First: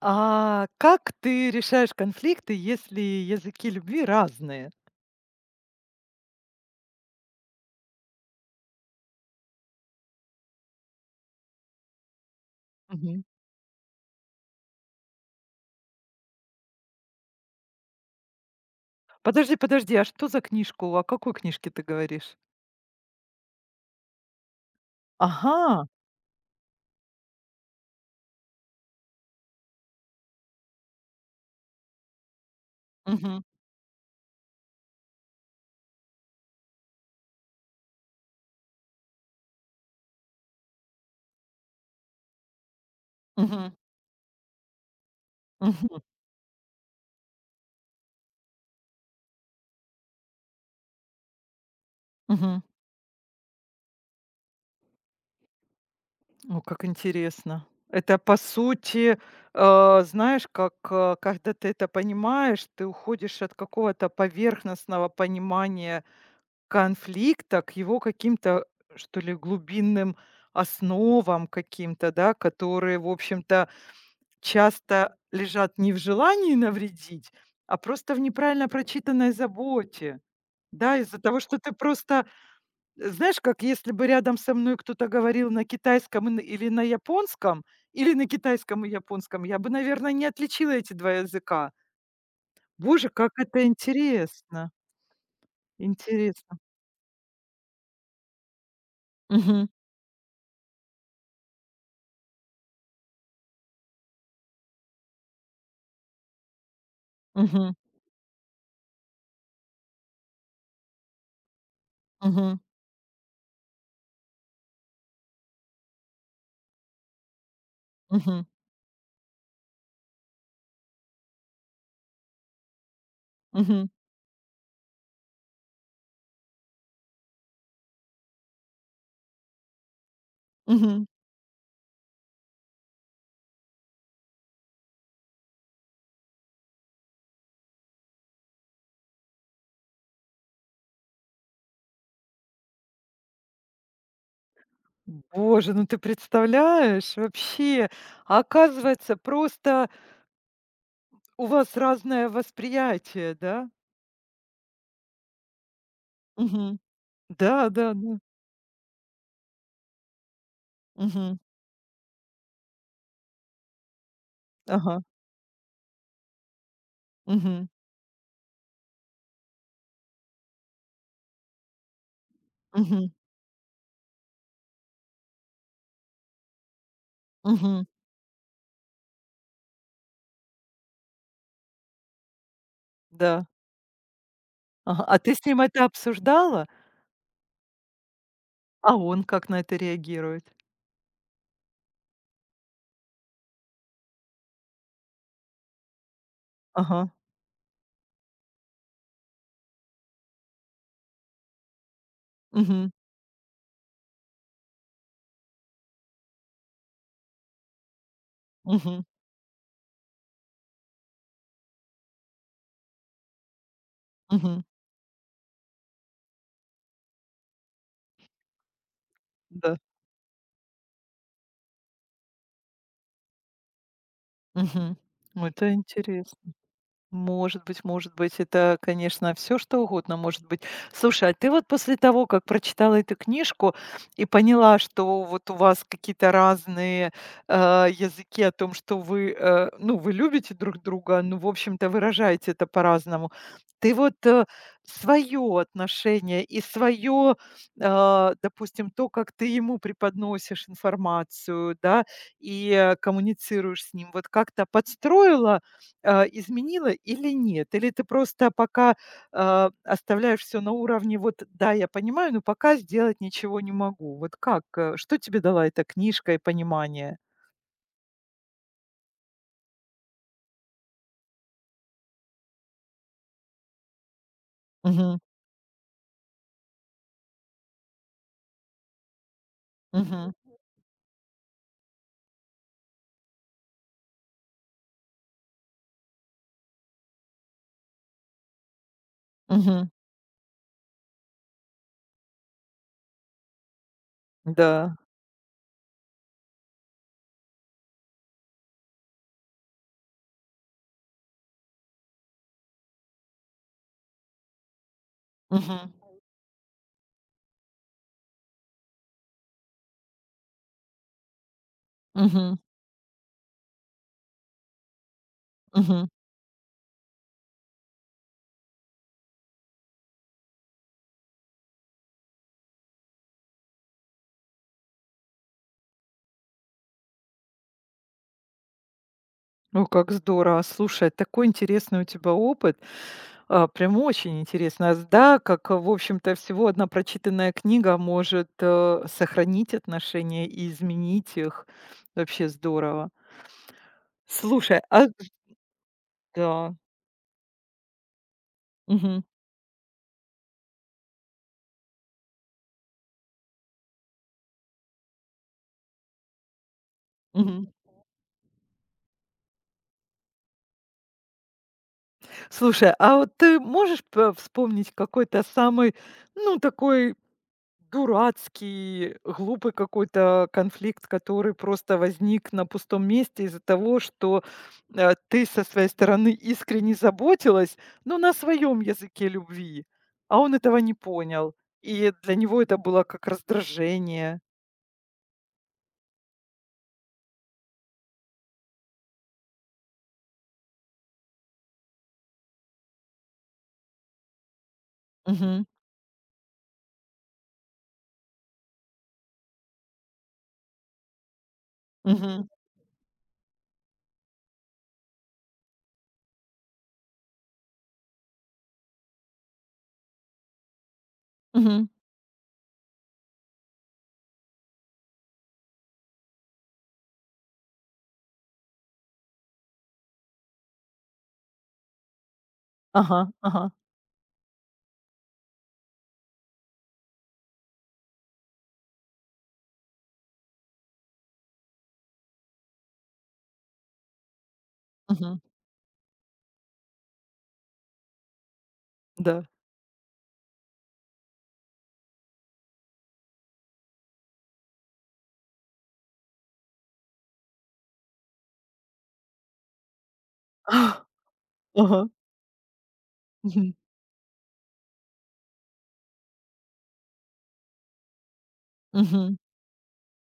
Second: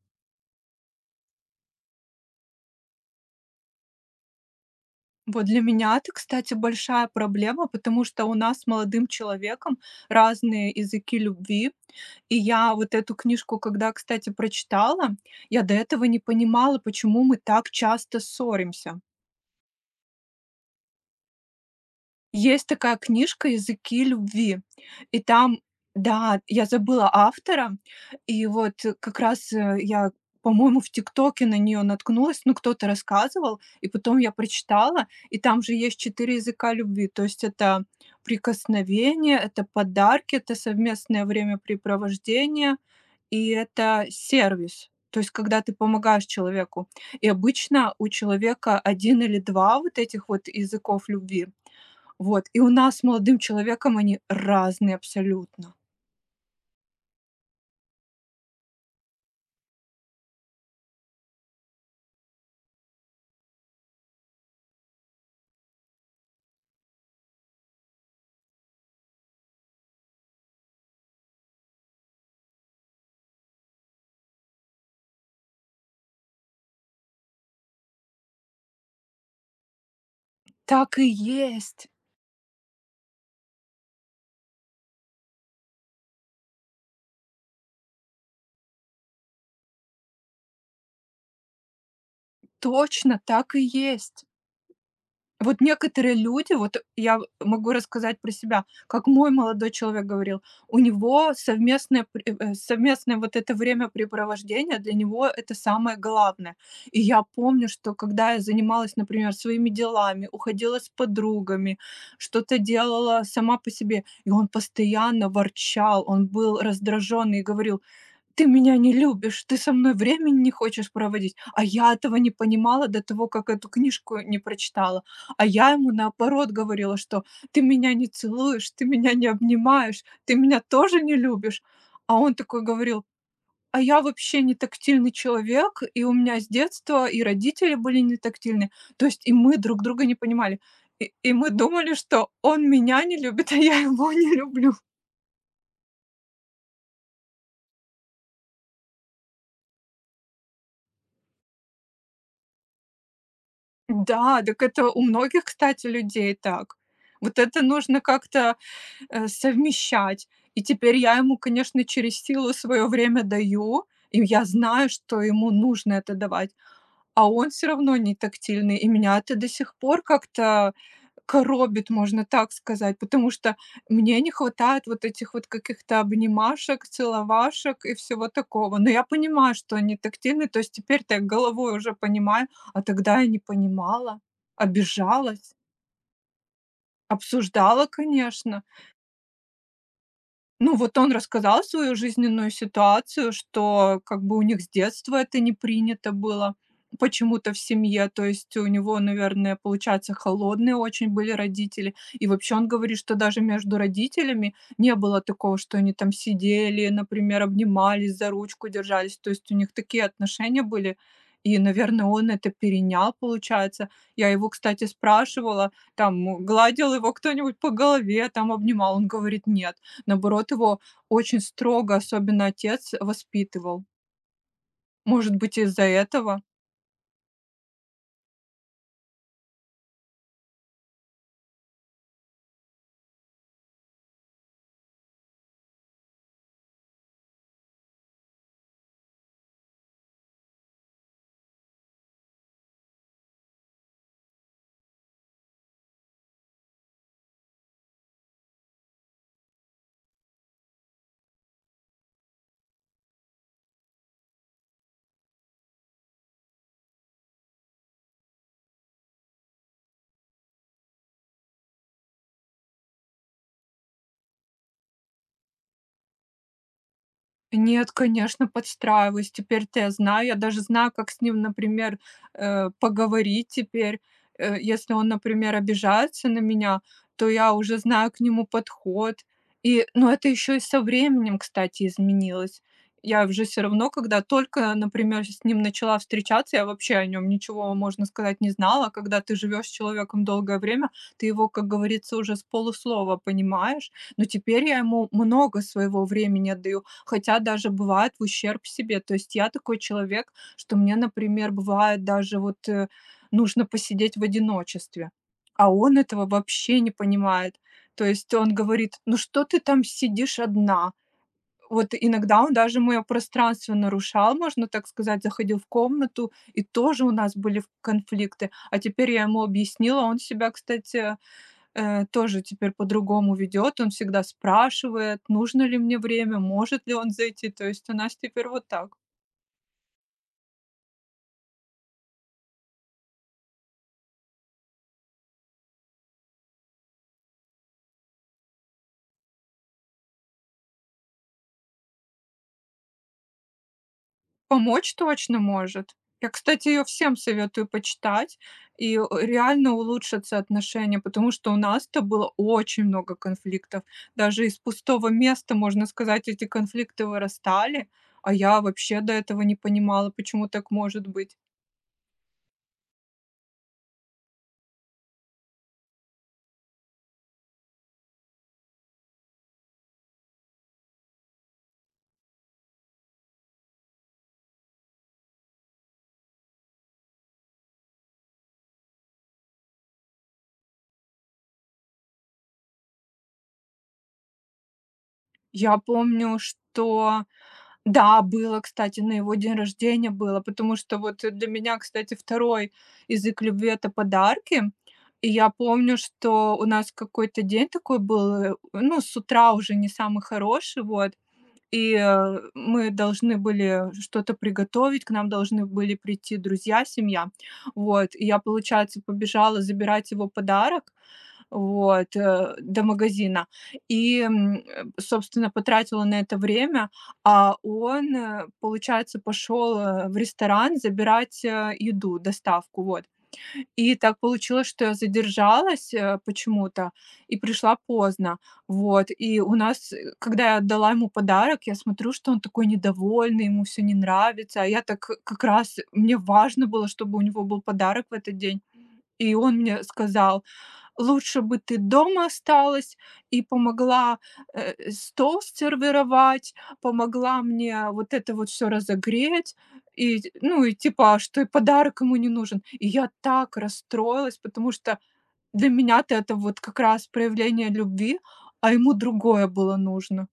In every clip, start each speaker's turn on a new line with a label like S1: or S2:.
S1: А как ты решаешь конфликты, если языки любви разные?
S2: Вот для меня это, кстати, большая проблема, потому что у нас с молодым человеком разные языки любви. И я вот эту
S1: Мгм.
S2: книжку, когда, кстати, прочитала, я до этого не понимала, почему мы так часто ссоримся.
S1: Подожди, подожди, а что за книжку? О какой книжке ты говоришь?
S2: Есть такая книжка "Языки любви", и там
S1: Ага.
S2: да, я забыла автора, и вот как раз, я, по-моему, в "Тиктоке" на нее наткнулась, ну, кто-то
S1: Мгм.
S2: рассказывал, и потом я прочитала, и там же есть 4 языка любви. То есть это прикосновение, это подарки, это совместное времяпрепровождение и
S1: Мгм.
S2: это сервис. То есть когда ты
S1: Мгм.
S2: помогаешь человеку. И обычно у человека один или 2 вот этих вот языков любви. Вот, и
S1: Мгм.
S2: у нас с молодым человеком они разные абсолютно.
S1: О, как интересно. Это по сути, знаешь, как, когда ты это понимаешь, ты уходишь от какого-то поверхностного понимания конфликта к его каким-то, что ли, глубинным основам каким-то, да, которые, в общем-то, часто лежат не в желании навредить, а просто в неправильно прочитанной заботе. Да,
S2: Так и
S1: из-за того, что ты
S2: есть.
S1: просто, знаешь, как если бы рядом со мной кто-то говорил на китайском и н или на японском, или на китайском и японском, я бы, наверное, не отличила эти два языка. Боже,
S2: Точно
S1: как
S2: так и
S1: это
S2: есть.
S1: интересно,
S2: Вот некоторые люди,
S1: интересно.
S2: вот я могу рассказать про себя, как мой
S1: Мгм,
S2: молодой человек говорил, у него совместное, пр- э, э, совместное вот это времяпрепровождение для него это самое главное. И я помню,
S1: мгм,
S2: что когда я занималась, например, своими делами, уходила с подругами, что-то
S1: мгм,
S2: делала сама по себе, и он постоянно ворчал, он был раздраженный и говорил:
S1: мгм,
S2: "Ты меня не любишь, ты со мной времени не хочешь проводить". А я этого не понимала до того, как эту
S1: мгм,
S2: книжку не прочитала. А я ему, наоборот, говорила, что: "Ты меня не целуешь, ты меня не обнимаешь, ты меня тоже
S1: мгм.
S2: не любишь". А он такой говорил: "А я вообще не тактильный человек, и у меня с детства и родители были не тактильны". То есть и мы друг друга не понимали. И мы думали, что он меня не любит, а я его не люблю.
S1: Боже, ну ты представляешь, вообще? Оказывается, просто у вас разное восприятие, да?
S2: Да, так это у многих, кстати, людей так.
S1: Мгм.
S2: Вот это
S1: Да, да,
S2: нужно
S1: да.
S2: как-то, совмещать. И теперь я ему,
S1: Мгм.
S2: конечно, через силу свое время даю, и я знаю,
S1: Ага.
S2: что ему нужно это давать. А он все
S1: Мгм.
S2: равно не тактильный, и меня это до сих пор как-то коробит, можно так сказать,
S1: Мгм.
S2: потому что мне не хватает вот этих вот каких-то обнимашек, целовашек
S1: Мгм.
S2: и всего такого. Но я понимаю, что они тактильны, то есть теперь-то я головой уже понимаю, а тогда я не
S1: Да.
S2: понимала,
S1: Ага. А ты с
S2: обижалась.
S1: ним это обсуждала?
S2: Обсуждала, конечно.
S1: А он как на это реагирует?
S2: Ну, вот он рассказал свою жизненную ситуацию, что как бы у них с детства это не принято было
S1: Ага.
S2: почему-то в семье. То есть у него, наверное, получается, холодные очень были родители. И вообще он
S1: Мгм.
S2: говорит, что даже между родителями не было такого, что они там сидели, например, обнимались, за ручку
S1: Мгм.
S2: держались. То есть у них такие отношения были. И, наверное, он это перенял, получается. Я его,
S1: Мгм.
S2: кстати, спрашивала, там, гладил его кто-нибудь по голове, там, обнимал. Он говорит, нет.
S1: Да.
S2: Наоборот, его очень строго, особенно отец, воспитывал.
S1: Мгм.
S2: Может
S1: Ну,
S2: быть,
S1: это
S2: из-за этого?
S1: интересно. Может быть, это, конечно, все что угодно может быть. Слушай, а ты вот после того, как прочитала эту книжку и поняла, что вот у вас какие-то разные, языки о том, что вы, ну, вы любите друг друга, ну, в общем-то, выражаете это по-разному. Ты вот, свое отношение и свое, допустим, то, как ты ему преподносишь информацию, да, и, коммуницируешь с ним, вот как-то подстроила, изменила или нет? Или ты просто пока, оставляешь все на уровне: "Вот да, я понимаю, но пока сделать ничего не могу"? Вот как, что тебе дала эта книжка и понимание?
S2: Нет, конечно, подстраиваюсь. Теперь-то я знаю. Я даже знаю, как с ним, например, поговорить теперь. Если он,
S1: Мгм,
S2: например, обижается на меня, то я уже знаю к нему подход. И, ну, это
S1: мгм,
S2: еще и со временем, кстати, изменилось. Я уже все равно, когда только, например, с ним начала встречаться, я вообще о нем ничего, можно сказать, не знала. А когда ты живешь с
S1: мгм,
S2: человеком долгое время, ты его, как говорится, уже с полуслова понимаешь. Но теперь я
S1: да,
S2: ему много своего времени отдаю, хотя даже бывает в ущерб себе. То есть я такой человек, что мне, например, бывает даже вот, нужно посидеть в одиночестве, а
S1: мгм,
S2: он этого вообще не понимает. То есть он говорит: "Ну что ты там сидишь одна?" Вот иногда он
S1: мгм,
S2: даже мое пространство нарушал, можно так сказать, заходил в
S1: мгм.
S2: комнату, и тоже у нас были в конфликты. А теперь я ему объяснила, он себя, кстати, тоже теперь по-другому ведет. Он всегда спрашивает, нужно ли мне время, может ли он зайти. То есть у нас теперь вот так.
S1: О, как здорово! Слушай, такой интересный у тебя опыт, прям очень интересно. А С да, как, в общем-то, всего одна прочитанная книга может, сохранить отношения и изменить их. Вообще здорово. Слушай,
S2: Помочь точно может. Я, кстати,
S1: да.
S2: ее всем советую почитать, и
S1: Мгм.
S2: реально улучшатся отношения, потому что у нас-то было очень много конфликтов. Даже из пустого места, можно сказать, эти конфликты
S1: Мгм.
S2: вырастали, а я вообще до этого не понимала, почему так может быть.
S1: Слушай, а вот ты можешь п вспомнить какой-то самый, ну, такой дурацкий, глупый какой-то конфликт, который просто возник на пустом месте из-за того, что, ты со своей стороны искренне заботилась, но на своем языке любви, а он этого не понял, и для него это было как раздражение?
S2: Я помню, что Да, было, кстати, на его день рождения было, потому что вот для меня, кстати, второй язык любви — это подарки. И я
S1: Мгм.
S2: помню, что у нас какой-то день такой был, ну, с утра уже не самый хороший, вот. И
S1: Мгм.
S2: мы должны были что-то приготовить, к нам должны были прийти друзья, семья. Вот, и я, получается, побежала забирать его подарок,
S1: Мгм.
S2: вот, до магазина. И, собственно, потратила на это время, а он, получается, пошел в ресторан забирать, еду, доставку, вот.
S1: Ага, ага.
S2: И так получилось, что я задержалась, почему-то и пришла поздно. Вот, и у нас, когда я отдала ему подарок, я смотрю, что он такой недовольный, ему все не нравится. А я так,
S1: Мгм.
S2: как раз мне важно было, чтобы у него был подарок в этот день. И
S1: Да.
S2: он мне сказал: "Лучше бы ты дома осталась и помогла, стол сервировать, помогла мне вот это вот все разогреть". И, ну, и типа, а что и подарок
S1: Ага.
S2: ему не нужен. И я так
S1: Мгм.
S2: расстроилась, потому что для меня-то это вот как раз проявление любви, а ему
S1: Мгм.
S2: другое было нужно.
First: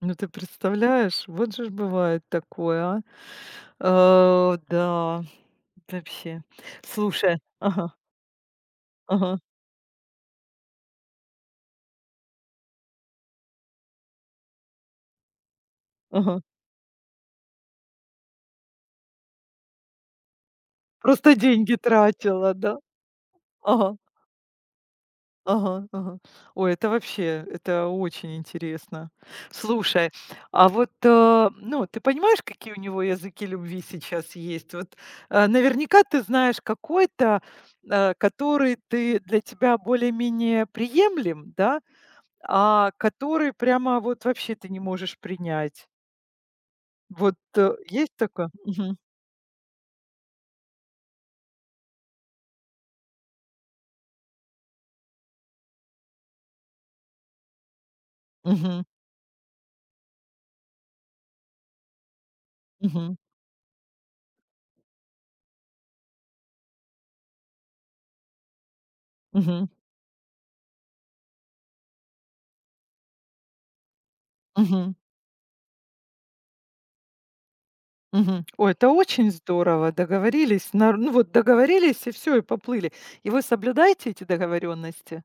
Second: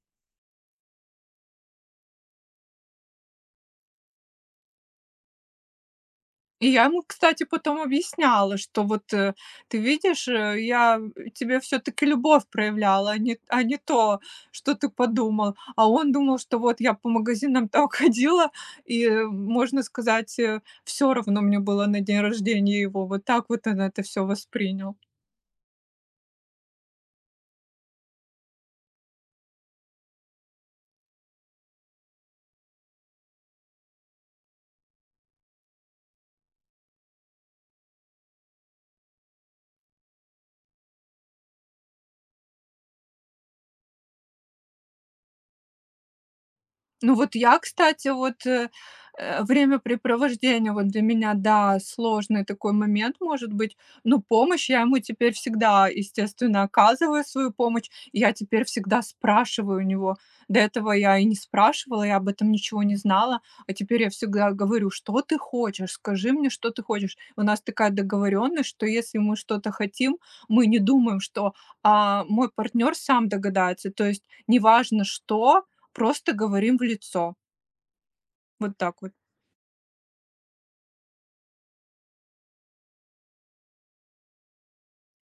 S1: Ну, ты представляешь, вот же ж бывает такое, а. Да, вообще.
S2: И я ему,
S1: Слушай,
S2: кстати, потом
S1: ага,
S2: объясняла, что вот,
S1: ага,
S2: ты видишь, я тебе все таки любовь проявляла, а не то, что ты подумал. А он думал,
S1: ага.
S2: что вот я по магазинам там ходила, и, можно сказать, все
S1: Просто
S2: равно мне
S1: деньги
S2: было на день
S1: тратила, да?
S2: рождения его. Вот так вот он
S1: Ага,
S2: это все воспринял.
S1: ага, ага. Ой, это вообще, это очень интересно. Слушай, а вот, ну, ты понимаешь, какие у него языки любви сейчас есть? Вот, наверняка ты знаешь какой-то, который ты для тебя более-менее приемлем, да? А, который прямо вот вообще ты не можешь принять.
S2: Ну вот
S1: Вот,
S2: я, кстати,
S1: есть
S2: вот,
S1: такое? Мгм.
S2: времяпрепровождение, вот для меня, да, сложный такой момент может быть, но помощь я ему теперь всегда, естественно, оказываю свою помощь. И я теперь
S1: Мгм.
S2: всегда спрашиваю у него. До этого я и не спрашивала, я об этом ничего не
S1: Мгм.
S2: знала, а теперь я всегда говорю: "Что ты хочешь? Скажи мне, что ты хочешь". У нас такая договоренность, что если мы
S1: Мгм.
S2: что-то хотим, мы не думаем, что, мой партнер сам догадается. То есть
S1: Мгм.
S2: неважно что. Просто говорим в лицо.
S1: Мгм. Ой,
S2: Вот
S1: это
S2: так вот.
S1: очень здорово. Договорились, нар ну, вот договорились и все и поплыли. И вы соблюдаете эти договоренности?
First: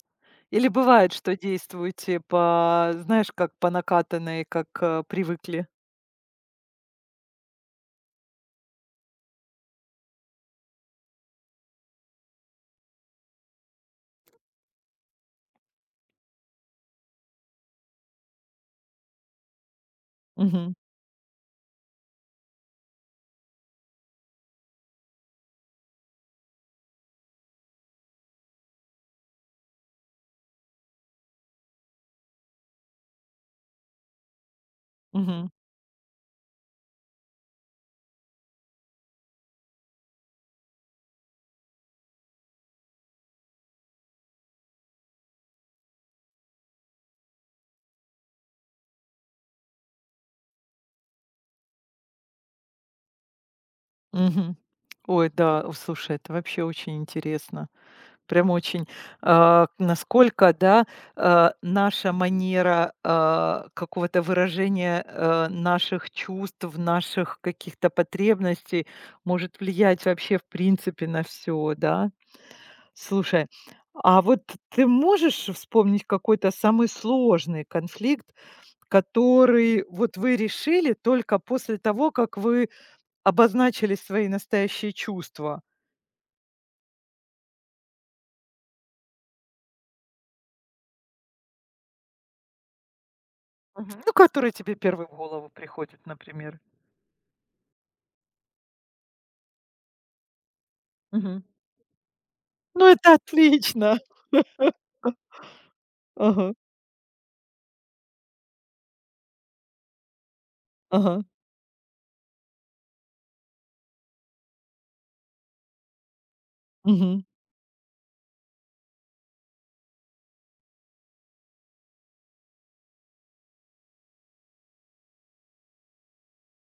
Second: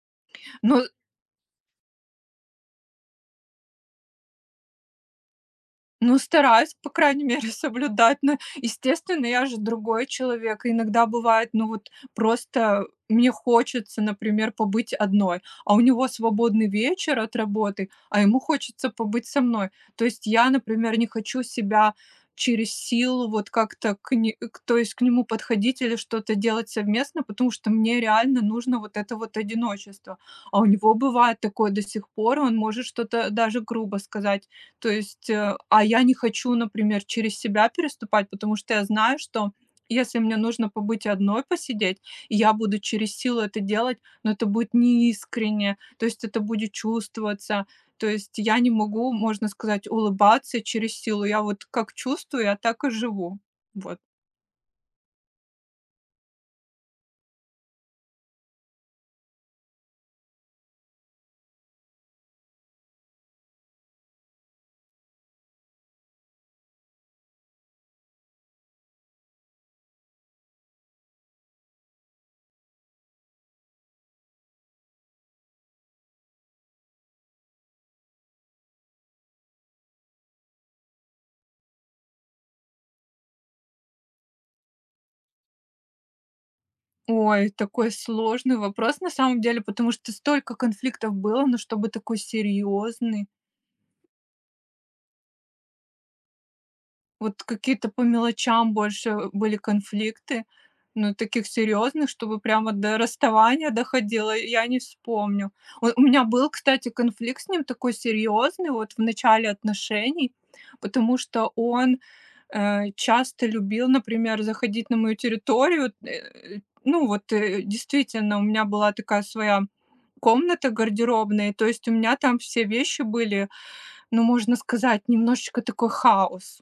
S1: Или
S2: Но
S1: бывает, что действуете по, знаешь, как по накатанной, как, привыкли?
S2: Ну, стараюсь, по крайней мере, соблюдать. Но, естественно, я же другой человек. Иногда бывает, ну вот просто мне хочется, например, побыть одной, а у него свободный вечер от работы, а ему хочется побыть со мной. То есть я,
S1: Мгм.
S2: например, не хочу себя через силу вот как-то к, не- к- то есть к нему подходить или что-то делать совместно, потому что мне реально нужно вот это вот одиночество. А у него бывает такое до сих пор, он может что-то даже грубо сказать. То есть,
S1: Мгм.
S2: а я не хочу, например, через себя переступать, потому что я знаю, что если мне нужно побыть одной, посидеть, и я буду через силу это делать, но это будет неискренне, то есть это будет чувствоваться. То есть я не могу, можно сказать, улыбаться через силу. Я вот как чувствую, я так и живу. Вот.
S1: Мгм. Ой, да, о, слушай, это вообще очень интересно. Прям очень, насколько, да, наша манера, какого-то выражения, наших чувств, наших каких-то потребностей может влиять вообще в принципе на все, да. Слушай, а вот ты можешь вспомнить какой-то самый сложный конфликт, который вот вы решили только после того, как вы обозначили свои настоящие чувства?
S2: Ой, такой сложный вопрос на самом деле, потому что столько конфликтов было, но чтобы такой серьезный.
S1: Мгм. Ну, который тебе первый в голову приходит, например.
S2: Вот какие-то по мелочам больше были конфликты, но
S1: Мгм.
S2: таких серьезных, чтобы прямо
S1: Ну,
S2: до
S1: это
S2: расставания
S1: отлично.
S2: доходило, я не вспомню. У меня был,
S1: Ага,
S2: кстати, конфликт с ним такой серьезный вот в начале отношений, потому
S1: ага.
S2: что он, часто любил, например, заходить на мою территорию. Ну
S1: Мгм,
S2: вот, действительно, у меня была такая своя комната гардеробная, то есть у меня там все вещи были, ну, можно сказать, немножечко такой хаос.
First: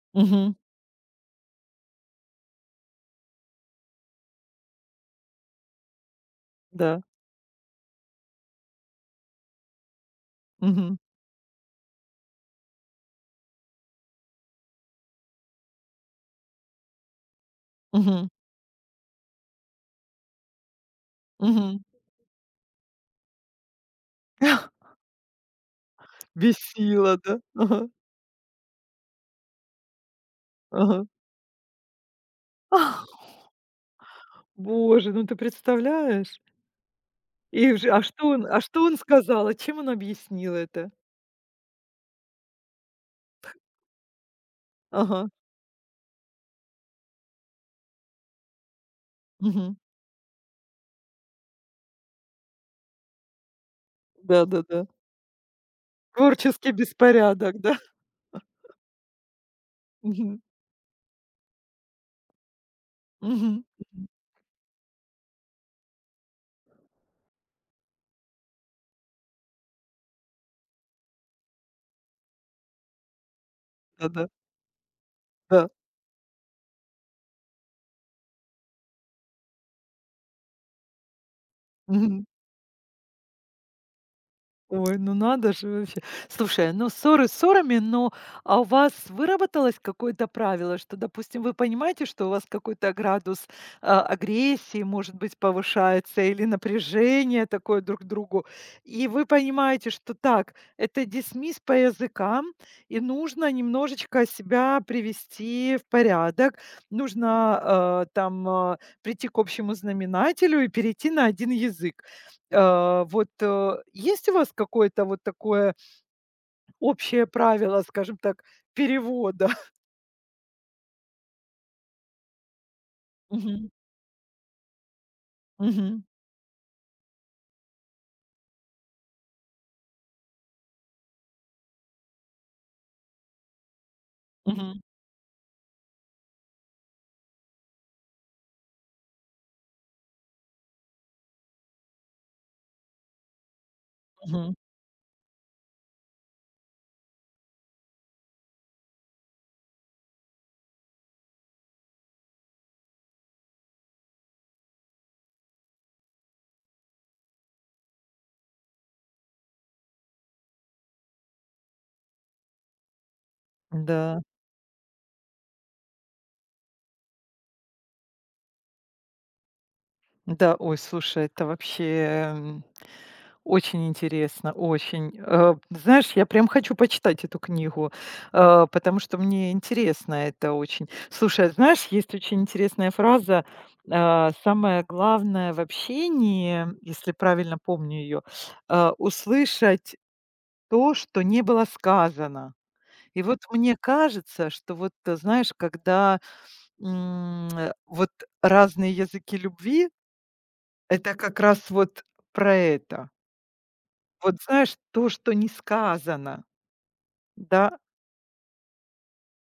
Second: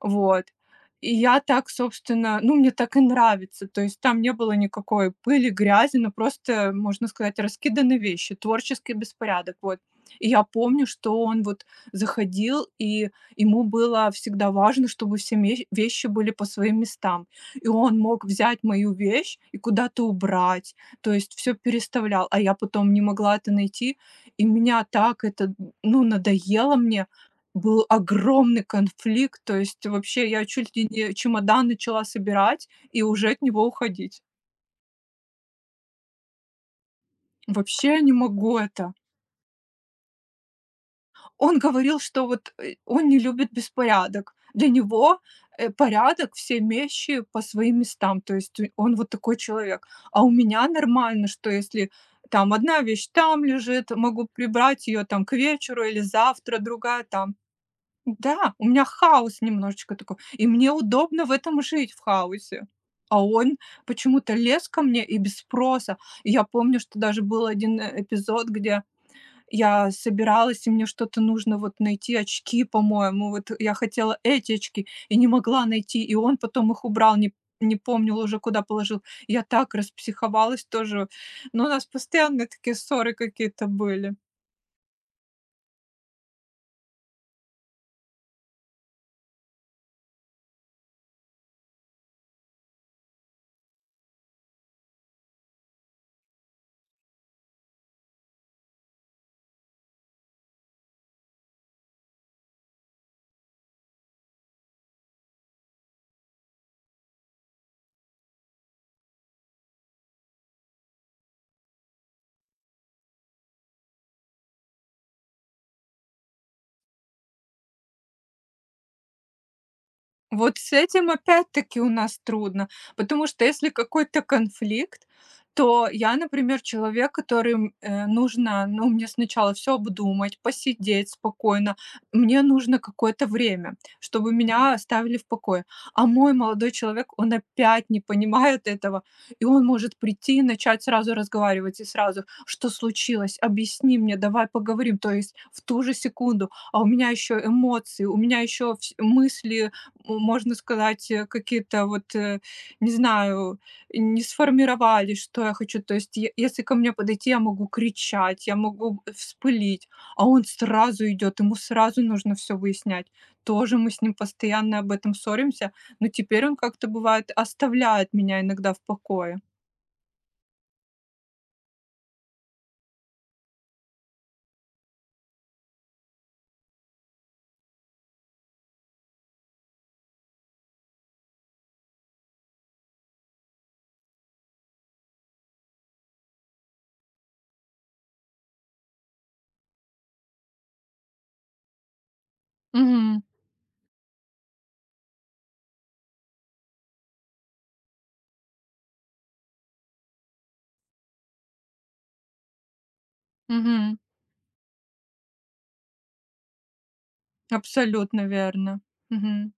S2: Вот.
S1: мгм.
S2: И я так, собственно, ну, мне так и нравится. То есть там не было никакой пыли, грязи, но просто,
S1: Да.
S2: можно сказать, раскиданы вещи, творческий беспорядок. Вот. И я помню,
S1: Мгм,
S2: что он вот заходил, и ему было всегда важно, чтобы вещи были по своим местам. И он мог
S1: мгм,
S2: взять мою вещь и куда-то убрать, то есть все
S1: мгм.
S2: переставлял, а я потом не могла это найти, и меня так это, ну, надоело мне.
S1: Бесило, да?
S2: Был
S1: Ага,
S2: огромный конфликт, то есть вообще я чуть ли
S1: ага.
S2: не чемодан начала собирать и
S1: Ах,
S2: уже от него уходить.
S1: Боже, ну ты представляешь? И
S2: Вообще
S1: уже
S2: я
S1: а
S2: не
S1: что он
S2: могу
S1: а что
S2: это.
S1: он сказал? А чем он объяснил это?
S2: Он говорил, что вот он не любит беспорядок. Для него
S1: Ага,
S2: порядок, все вещи по своим местам. То есть он вот такой
S1: мгм.
S2: человек. А у меня нормально, что если там одна вещь там лежит, могу прибрать
S1: Да-да-да.
S2: ее там к вечеру или завтра,
S1: Творческий
S2: другая там.
S1: беспорядок, да?
S2: Да, у меня хаос немножечко такой,
S1: Мгм,
S2: и мне удобно в этом жить, в хаосе. А он
S1: мгм, мгм.
S2: почему-то лез ко мне и без спроса. И я помню, что даже был один эпизод, где я собиралась, и мне что-то нужно вот найти, очки, по-моему. Вот я хотела
S1: Да-да,
S2: эти очки и не могла
S1: да.
S2: найти, и он потом их убрал, не помнил уже, куда положил. Я так распсиховалась тоже. Но у нас
S1: Мгм.
S2: постоянно такие ссоры какие-то были.
S1: Ой, ну надо же вообще. Слушай, ну ссоры ссорами, но у вас выработалось какое-то правило, что, допустим, вы понимаете, что у вас какой-то градус, агрессии, может быть, повышается или напряжение такое друг к другу, и вы понимаете, что так, это дисмисс по языкам, и нужно немножечко себя привести в порядок, нужно там, прийти к общему знаменателю и перейти на один язык. Вот, есть у вас какое-то вот такое общее правило, скажем так, перевода?
S2: Вот с этим опять-таки у нас трудно, потому что если
S1: Мгм.
S2: какой-то конфликт, то
S1: Мгм.
S2: я, например, человек, которым нужно, ну, мне сначала все обдумать, посидеть спокойно, мне нужно какое-то время, чтобы меня
S1: Мгм.
S2: оставили в покое. А мой молодой человек, он опять не понимает этого, и он может прийти и начать сразу разговаривать, и сразу, что случилось, объясни мне, давай
S1: Мгм.
S2: поговорим, то есть в ту же секунду, а у меня еще эмоции, у меня еще мысли, можно сказать, какие-то вот, не знаю, не сформировались что я хочу. То есть, если ко мне подойти, я могу кричать, я могу вспылить, а он сразу идет, ему сразу нужно все выяснять. Тоже мы с ним
S1: Да.
S2: постоянно об этом ссоримся, но теперь он как-то бывает оставляет меня иногда в покое.
S1: Да, ой, слушай, это вообще, м, очень интересно, очень. Знаешь, я прям хочу почитать эту книгу, потому что мне интересно это очень. Слушай, а знаешь, есть очень интересная фраза, самое главное в общении, если правильно помню ее, услышать то, что не было сказано.
S2: Мгм.
S1: И вот мне кажется, что вот, знаешь, когда, вот разные языки любви — это как раз вот про это.
S2: Мгм.
S1: Вот знаешь, то, что не сказано. Да,
S2: Абсолютно верно. Мгм.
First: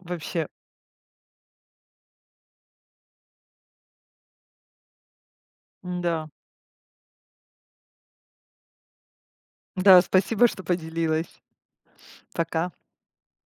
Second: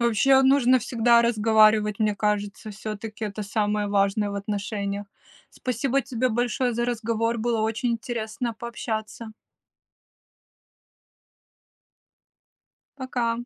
S2: Вообще нужно всегда разговаривать, мне кажется, все таки это самое важное в отношениях. Спасибо тебе
S1: да.
S2: большое за разговор, было очень интересно пообщаться.
S1: Да, спасибо, что поделилась. Пока.
S2: Пока.